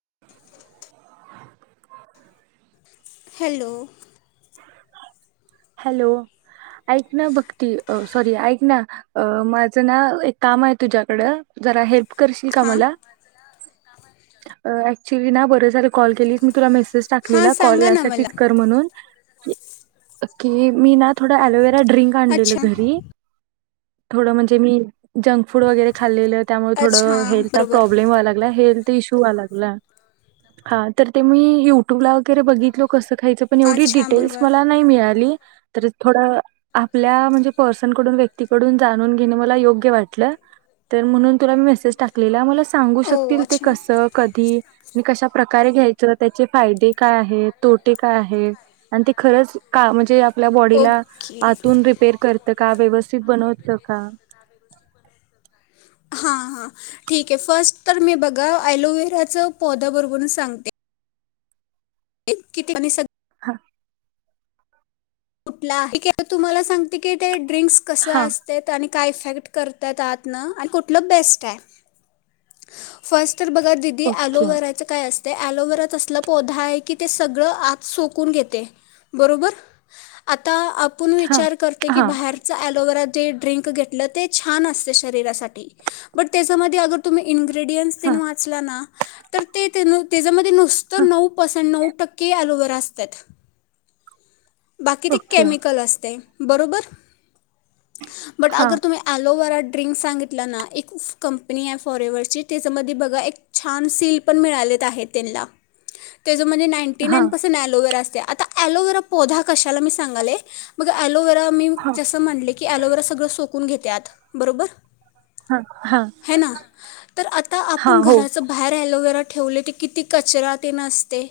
[inaudible] Hello hello ऐक ना भक्ती अ सॉरी ऐक ना अ माझं ना एक काम हाय तुझ्याकड जरा हे करशील का हां मला अ [unintelligible] बरं झाल कॉल केलीस मी तुला मॅसेज [unintelligible] हां टाकलेला काॅल सांगा ना मला यासाठीच कर म्हणून [inaudible] की मी ना थोडा एलोवेरा ड्रिंक आणलेलं अच्छा घरी थोडं म्हणजे मी जंक फूड वगैरे खाल्लेले त्यामुळे अच्छा थोडं हेल्थला बरोबर प्रॉब्लेम व्हाय लागलाय हेल्थ इशू हुवा लागला हा तर ते मी यूटूबला वैगरे बघितलो कसं खायचं पण एवढी अच्छा डिटेल्स बरोबर मला नाही मिळाली तरी थोड‌ं आपल्या म्हणजे पर्सनकडुन, व्यक्ती कडून जाणून घेण मला योग्य वाटलं. तर म्हणून तुला मी मॅसेज टाकलेला मला सांगू ओ शकतील ते अच्छा कसं, कधी? मी कशा प्रकारे घ्यायचं त्याचे फायदे काय आहेत तोटे काय आहेत आणि ते खरंच. का म्हणजे यात आपल्या बॉडीला ओके आतून रिपेर करतं का व्यवस्थित बनवत का. हां हां ठीक आहे फर्स्ट तर मी बघा अलोव्हेराच पोधोवरून सांगते. किती आणि सग ह. कुठला आहे ठीक आहे तुम्हालाआता सांगते की ते. ड्रिंक्स कसं हां, असतयं आणि काय इफेक्ट करतायत आतनं आणि कुठलं बेस्ट आहे. फर्स्ट. तर बघा दिदी ओके. ॲलोवेराचं काय असतं. ते ॲलोवेरात असला पौधा आहे की ते सगळं आत सोकून घेते बरोबर आता. आपण हां, विचार करते की हां, बाहेरचा ॲलोवेरा ते ड्रिंक घेतलं ते छान असतयं शरीरासाठी बट त्याच्यामध्ये तुम्ही इंग्री इंग्रीएंडेंट्स तेन हां, वाचलं ना तर ते तेन त्याच्यामधी ते हां, नुसतं नऊ परसंट नऊ. टक्के अलॉव्हेरा असत्यात. बाकी ते ओके. कॅमिकल असतयं. बरोबर. बट हां, अगर तुम्ही एलोवेरा. ड्रिंक सांगितलं ना एक कंपनी आहे फॉरेवरची त्याच्यामधी बगा एक छान सील पण मिळाले आहेत त्यांला त्याचामधे नाईनटीन हां, नाईन पर्सेंट अलॉव्हेरा अस त्या आता अलॉव्हेरा पोधा कशाला मी सांगाले मग अलॉव्हेरा मी हां, जसं म्हणले की लोवेरा सगळं सोक कून घेत्यात बरोबर. हा हा. है ना तर आता आपूण हो घराचं बाहेर अलॉव्हेरा. ठेवले ते किती कचरा तेन असते.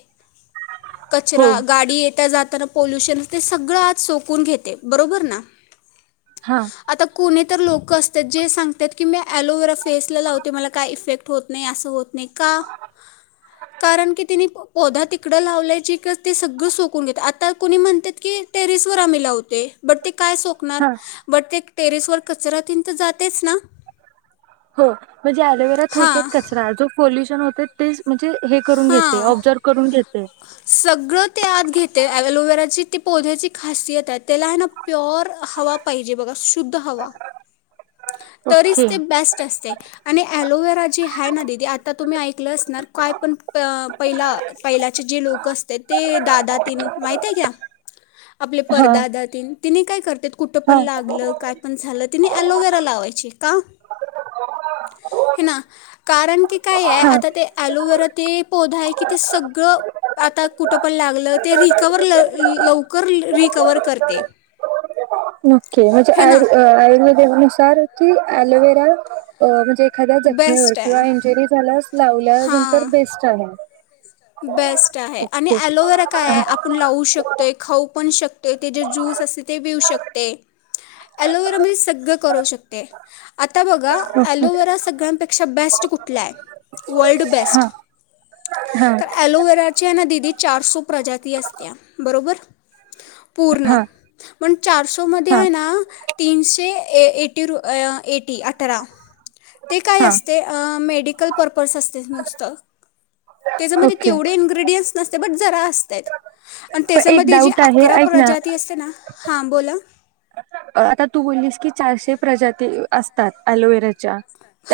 हो कचरा गाडी येता जाताना पोल्युशन ते सगळ आत सोकून घेते, बरोबर ना. हा आता कोणी तर लोक असतात, जे सांगत्यात की, मी ॲलोवेरा फेसला लाव ते मला काय इफेक्ट होत नाही, अस होत नाही. का? कारण की, तिनी पोधा तिकड लावलाय जे सगळ सोकुन घेतय. आता कूणी म्हणत्यात की, टेरेस वर आम्ही लावतोय बट ते काय सोकणार? हा बट तिक टेरेसवर कचरा तेन तर, जातेच ना? हो, म्हणजे ॲलोवेरा थोडक्यात हां कचरा, जो पोल्युशन होत तर तेच म्हण ते हे करून घेते. हां ऑब्जर करून घेते. ते सगळं ते आत घेते. ॲलोवेराची ती पोध्याची खासियत हाय. त्याला आहे ना, प्युअर हवा पाहिजे बघा, शुद्ध हवा तरीच ओके ते ब्यास्ट असते आणि ॲलोवेरा जे हाय ना दिदी, आता तुम्ही ऐकलं असणार, काय पण पहिला पहिलाचे जे लोक असत्यात ते, दादा तेन माहित ए क्या? आपले हा परदादा तेन तिनी काय करतेत? कुठं पण हा लागलं? काय पण झालं? तिनी ॲलोवेरा लावायच. का? हे ना. कारण की काय हाय? हा आता ते ॲलोवेरा ते पोधां कि ते सगळं. आता कुठ पण लागलं? ते रिकव्हर ल लव लवकर री रिकव्हर करते. ओके. म्हणजे हे ना आयुर आयुर्वेदानुसार की ॲलोवेरा म्हणजे एखाद्या जखमेवर बेस्ट आहे किंवा इंज्युअरी झाल्यास लावल्यानंतर बेस्ट होणार. बेस् स्ट हाय आणि ॲलोवेरा काय आहे? हा आपण लावू शक ते खाऊ पण शकते. ते जे ज्यूस असते ते पिऊ शकते, ॲलोवेरा मधे सगळं करू शकते. आता बघा, हा ॲलोवेरा सगळ्यांपेक्षा बेस्ट कुठला हाय? वर्ल्ड बेस्ट हा तर ॲलोवेराचे हायना दिदी चारसो प्रजाती असतीया बरोबर पूर्ण हा [inaudible] पण चारसो मधे हा हायना तीनशे ए एटी रु अ एटी अकरा ते काय हा असते? अ मे मेडिकल पर्पज असते नुसतं. त्याच्यामध्ये ओके तेवढे इनग्रियंट्स नस बट जरा असतय [unintelligible] आणि पण एक त्याच्यामध्ये जी डाऊट आहे अकरा ऐक ना प्रजाती असते ना'--' हा बोला आता [inaudible] तू बोललीस की चारशे प्रजाती असतात ॲलोवेराच्या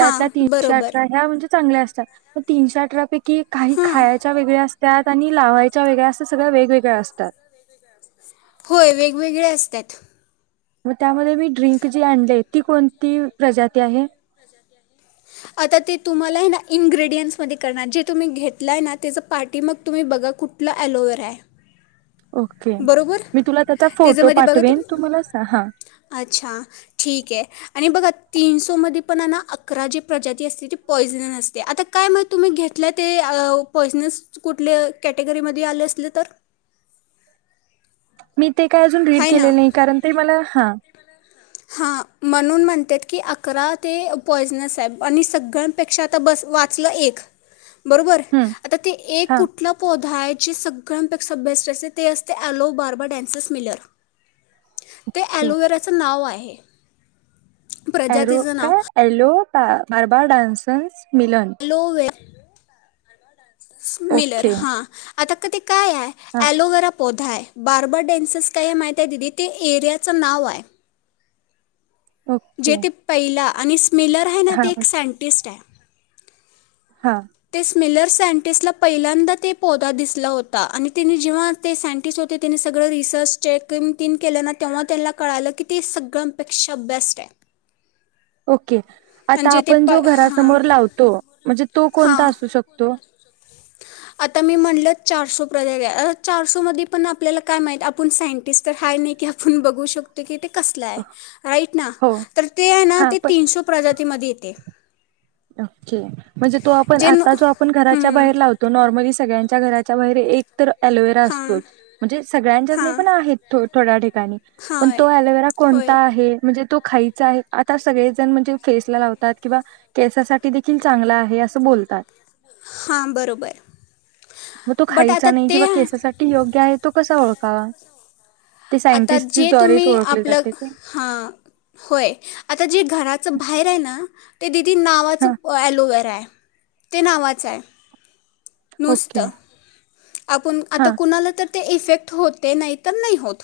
हां तीनशे बरोबर अठरा ह्या [unintelligible] चांगले असतात. पण तीनशे अठरा--'--' की.. काही हां खायाच्या वेगळ्या अस त्यात आणि लावायच्या वेगळ्या. असं सगळं वेगवेगळ्या असतात. होय.. वेगवेगळे असत्यात. म त्यामध्ये मी ड्रिंक जी आणले. ती कोणती- प्रजाती आहे. आता ते तुम्हाला हेना इन्ग्रेडियंट्स मध्ये कळणार. जे तुम्ही घेतलंय ना, त्याच पाठी मग तुम्ही बघा कुठला अलोवेरा आहे. ओके बरोबर. मी तुला त्याचा फोटो त्याच्यामध्ये बघा ते [unintelligible] पाठवेन तू फोटो मला सांग हा पाठवीन. अच्छा ठीके आणि बघा तीनशोमध्ये पण ना अकरा जी प्रजाती असते ती पॉइझनर असते. आता काय माहीत तुम्ही घेतलं ते पॉइझनस कुठल्या कॅटेगरीमध्ये आलं असलं तर? मी [unintelligible] ते काय अजून रीड आहे ना केलेल नाही. कारण ते मला हा हा म्हणून म्हणत्यात.. की अकरा ते पॉइझनेस आहे. आणि सगळ्यांपेक्षा आता बस वाचलं एक. बरोबर.. हम्म आता ते एक हा कुठला पौधा आहे? ची सगळ्यांपेक्षा बेस्ट असते.. ते असते एलो बार्बा डान्सेस मिलर. ते ओके एलोवेराचं नाव आय. [unintelligible] एरो.. नाव काय एलो? बार्बा डान्सस हॅलो.. हे [unintelligible] मिलर. ओके हां आता कधी काय आय हा एलोवेरा बार्बर डन्सेस काय माहितीये दिदी? तिथ त्या एरियाचं नाव आहे. ओके जेते पैला आणि मिलर आहे ना.. हा ते एक सायंटिस्ट आहे. हा. ते स्मिलर सायंटिस्टला पहिल्यांदा ते पौधा दिसला होता. आणि त्याने जेव्हा ते सायंटिस्ट होते. -त्याने सगळं रिसर्च चेक तिने केलं ना.. तेव्हा त्यांना कळालं की ते सगळ्यांपेक्षा बेस्ट ये. ओक [unintelligible] ओके.. आता आपण जो हां घरासमोर लावतो. म्हणजे तो कोणता हां असू शकतो. आता मी म्हणलं चारसो प्रज -चारसो मध्ये पण आपल्याला काय माहीत आपण सायंटिस्ट तर हय नाही की.. आपण बघू शकतो की ते. कसल आहे. राईट ना हो तर, ते ना हा ते पण तीनशे प्रजातीमध्ये येते. ओके. म्हणजे तो आपण जे न आता जो आपण घराच्या हं, बाहेर लावतो नॉर्मली स सगळ्यांच्या घराच्या बाहेर ए तर अलोवेरा हां असतोच. म्हणजे सगळ्यांच्याच नाही हां हां पण आहेत थो थडाडी [unintelligible] पण होय तो अलोवेरा कोणता होय आहे? म्हणजे तो खायच आहे आता सगळेजण म्हणजे फेसला लावतात. किंवा केसासाठी देखील चांगला आहे असं बोलतात. हां बरोबर [inaudible] मग तो बट खायचा आता नाही ते किंवा केसासाठी योग्य आहे तो कसा ओळ का? आता जे तुम्ही आपलं ते हा होय आता जे घराचं बाहेर आहे ना ते दी ती हा नावाचं ॲलोवेरा ये. ते नावाचं आहे. नुस्त ओके आपण हा आता कुणाला तर ते इफेक्ट होते, नाही तर नाही होत.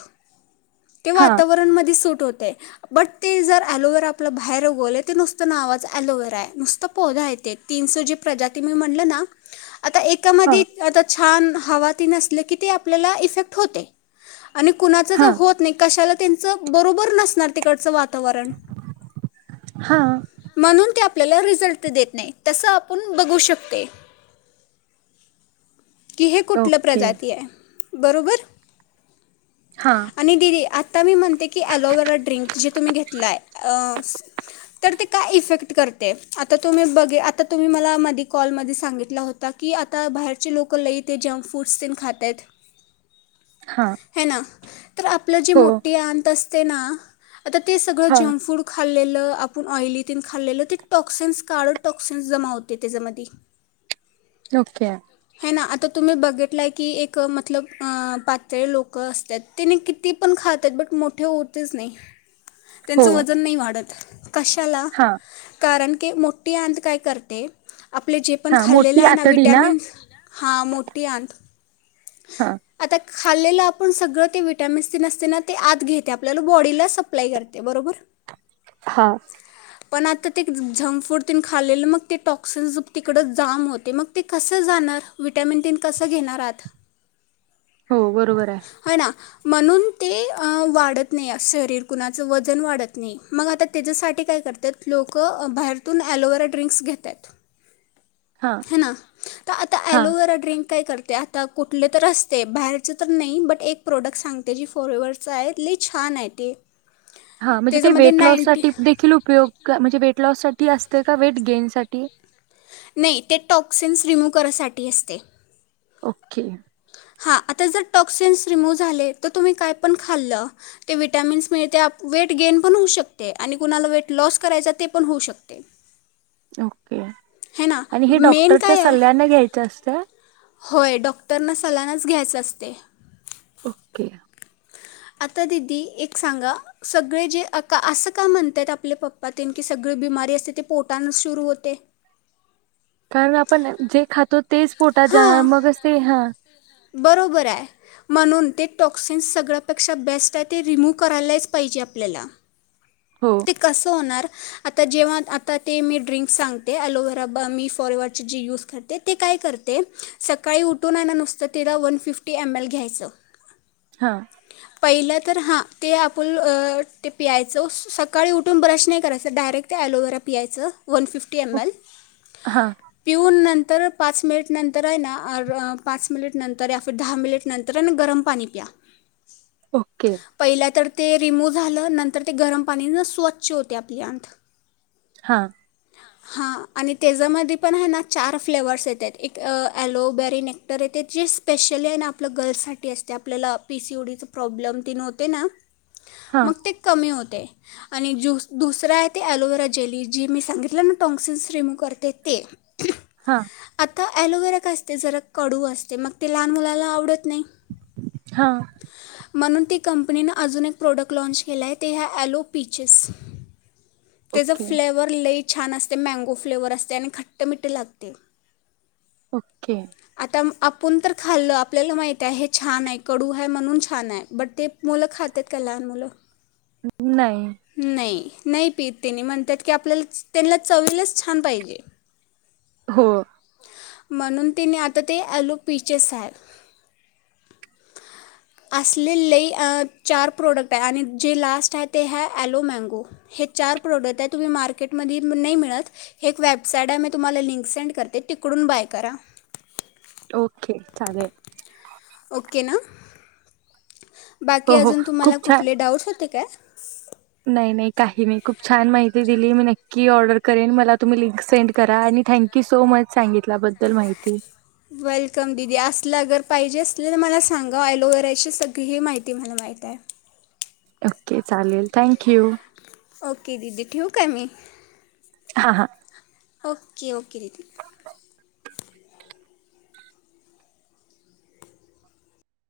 ते हा वातावरण मध्ये सुट तो तय बट ते जर एलोवेरा बाहेर उगवलयं नुसतं नावाचं एलोवेरा हाय नुसतं पौधा हाय तिनसूजी प्रजाती मी म्हणलं ना आता हा एकामध्ये आता चं हा म हवा ती न नसले की ते, आपल्याला इफेक्ट होते आणि कुणाचचं हा होत नाही कशाला? तेनचं बरोबर नसणार तिकडचं वात वरण हा म्हणून त्या आपल्याला रिझल्ट देत नाही, तसं आपण बघू शकते. की हे कुठलं ओके प्रजाती आहे. बरोबर. हा आणि दिदी आता आता मी म्हणते की, ॲलोवेरा ड्रिंक जे तुम्ही घेतलाय, अ तर ते काय इफेक्ट करते? आता तुम्ही बघे, आता तुम्ही मला मधी कॉलमध्ये सांगितला होता की, आता बाहेरचे लोक, लई ते जंक फूड्स तेन खाताएत. हा. है ना. तर आपलं जी हो मोठी आंत अस ते ना. आता ते सगळं, हा जंक फूड खाल्लेलं ल आपूण ऑयली खालेल ते टॉक्सिन्सस, काळ टॉक्सिन्स जमा होतय त्याच्यामधी ओके हे ना आता तुम्ही बघितलाय की एक मतलब पातळी लोक ल असतात तेने किती पण खातात बट मोठे होतच नाही. हो त्यांचं वजन नाही वाढत. कशाला हा कारण ती मोठी अंत काय करते. आपले जे पण हा खाल्लेलं मोठी आहे ना आतडी विटॅमिन हा मोठीे [unintelligible] हा खाल्लेलं आपण सगळं ते वीटामिन नसते ना ते आत घेते आपल्याला बॉडीला सप्लाय करते. बरोबर हा पण आता ते झंक फूड तन खालेलं मग ते टॉक्सिन तिकड जाम होते मग ते कसं जाणार विटॅमिन तीन कसं घेणार आत हो बरोबर आहे. म्हणून ते वाढत नाही शरीर कुणाचं वजन वाढत नाही मग आता त्याच्यासाठी काय करतात लोकं बाहेरतून ॲलोवेरा ड्रिंक्स घेत्यात. हा ह ना तर आता हा आलोवेरा ड्रिंक काय करते आता कुठले तर असते बाहेरचं तर नइ बट एक प्रोडक्ट सांगते जी फॉरवेवरवरचा आहे लय छान आहे ते हा म्हणजे ते त्याच्यामध्ये वेट लॉस नाईन्टी साठी देखिल उपयोग म्हणजे वेट लॉससाठी अस का वेट गेन साठी नाही ते टॉक्सिन्स रिमूव्ह करायसाठी असते. क हा आता जर टॉक्सिनस रिमूव्ह झाले तर तुम्ही हा आता जर टोक्सिन्स रिमूव्ह झाले तर तुम्ही काय पण खाल्लं ते विटॅमिन्स मिळते वेट गेन पण होऊ शकते आणि कुणाला वेट लॉस करायचा ते पण होऊ शकते. ओके हे ना आणि हे मेन डॉक्टरच्या काय आहे. सल्ल्याने घ्यायचं असतं होय, डॉक्टरन सगळ्यानाच घ्यायचं असत. ह ओके आता दिदी एक सांगां सगळे जे आकार असं का म्हणताय आपल्या पप्पात की सगळी बिमारी असते ते पोटानच सुरू होते. कारण आपण जे खातो तेच पोटात जाणार हां मगच ते हा बरोबर आहे म्हणून ते टॉक्सिन्स सगळ्यापेक्षा बेस्ट आहे ते रिमूव करायलाच पाहिजे आपल्याला हो ते कसं होणार. आता जेव्हा आता ते मी ड्रिंक् सांगते ॲलोवे्रा ब मी फॉरवरचे जे यूज करते ते काय करते सकाळी उठून आण ना नुसतं तेला वन फिफ्टी एम एल घ्यायचं. हा पहिलं तर हां ते आपण ते पियाचच सकाळी उठून ब्रश नाही करायचं डायरेक्ट ॲलोवेरा पियायचं. वन फिफ्टी एम ओ- एल हा पिऊन नंत दर पाच मिनिट नंतर आहे ना, पाच मिनिट नंतर या फिर दहा मिनिट नंतर आहे ना गरम पाणी प्या ओके पहिला तर ते रिमूव्ह झालं नंतर ते गरम आणि न स्वच्छ होते आपले अंत त हा हा आणि तेज्यामध्ये पण आहे ना चार फ्लेवर्स येतात, एक अलोबेरन क्टर येत जे स्पेशली आहे ना आपलं गर्ल्स साठी असते. आपल्याला पीसीओडी च प्रॉब्लेम तेन होतो ना हा मग ते कमी होत. हे. आणि ज्युस, दुसरं आहे ते ॲलोवेरा जेली, जी मी सांगितलं ना, टॉक्सिन्स रिमूव करते ते. हा. तर ॲलोवेरा काय असतय? जरा कडू असते, मग ते लहान मुलाला आवडत नाही. हां. म्हणून ती कंपनीन, अजून एक प्रोडक्ट लाँच केलाय. ते ह्या ॲलो- पीचस तेचा ओके फ्लेवर लई छान असतय. मँगो फ्लेवर असतय आणि खट्ट मिठ्ठ लागतंय. ओके. आता आपुण तर खाल्लं. आपल्याला माहित आहे हे छान आहे. कडू आहे म्हणून छान आहे. बट ते मुलं खातेत का लहान मुलं. नायी नायी. नाही पीत त्यांनी म्हणतात की आपल्यालाच त्यांना चवीलाच छान पाहिजे. हो म्हणून तेनी आता ते अलोपीचेस हाय. असले लय चार प्रोडक्ट हाय आणि जे लास्ट आहे ते हाय अलोमँगो हे चार प्रोडक्ट आहे तुम्ही मार्केटमधी नाही मिळत हे एक वेबसाईट आहे मी तुम्हाला लिंक सेंड करते. तिकडून बाय करा. ओके चालेल ओके ना बाकी हो, हो. अजून खूप तुम्हाला छान कुठले डाऊट्स होते काय? नाही नाही काही नाही खूप छान माहिती दिली मी नक्की ऑर्डर करेन. मला तुम्ही लिंक सेंड करा. आणि थँक्यू सो मच सांगितल्याबद्दल माहिती. वेलकम दिदी. असलं अगर पाहिजे असलं तर मला सांगा ॲलोवेराची सगळी माहिती मला माहितय. ओके चालेल थँक यू. ओके. दिदी ठेऊ काय मी? हा हा ओके ओके. दीदी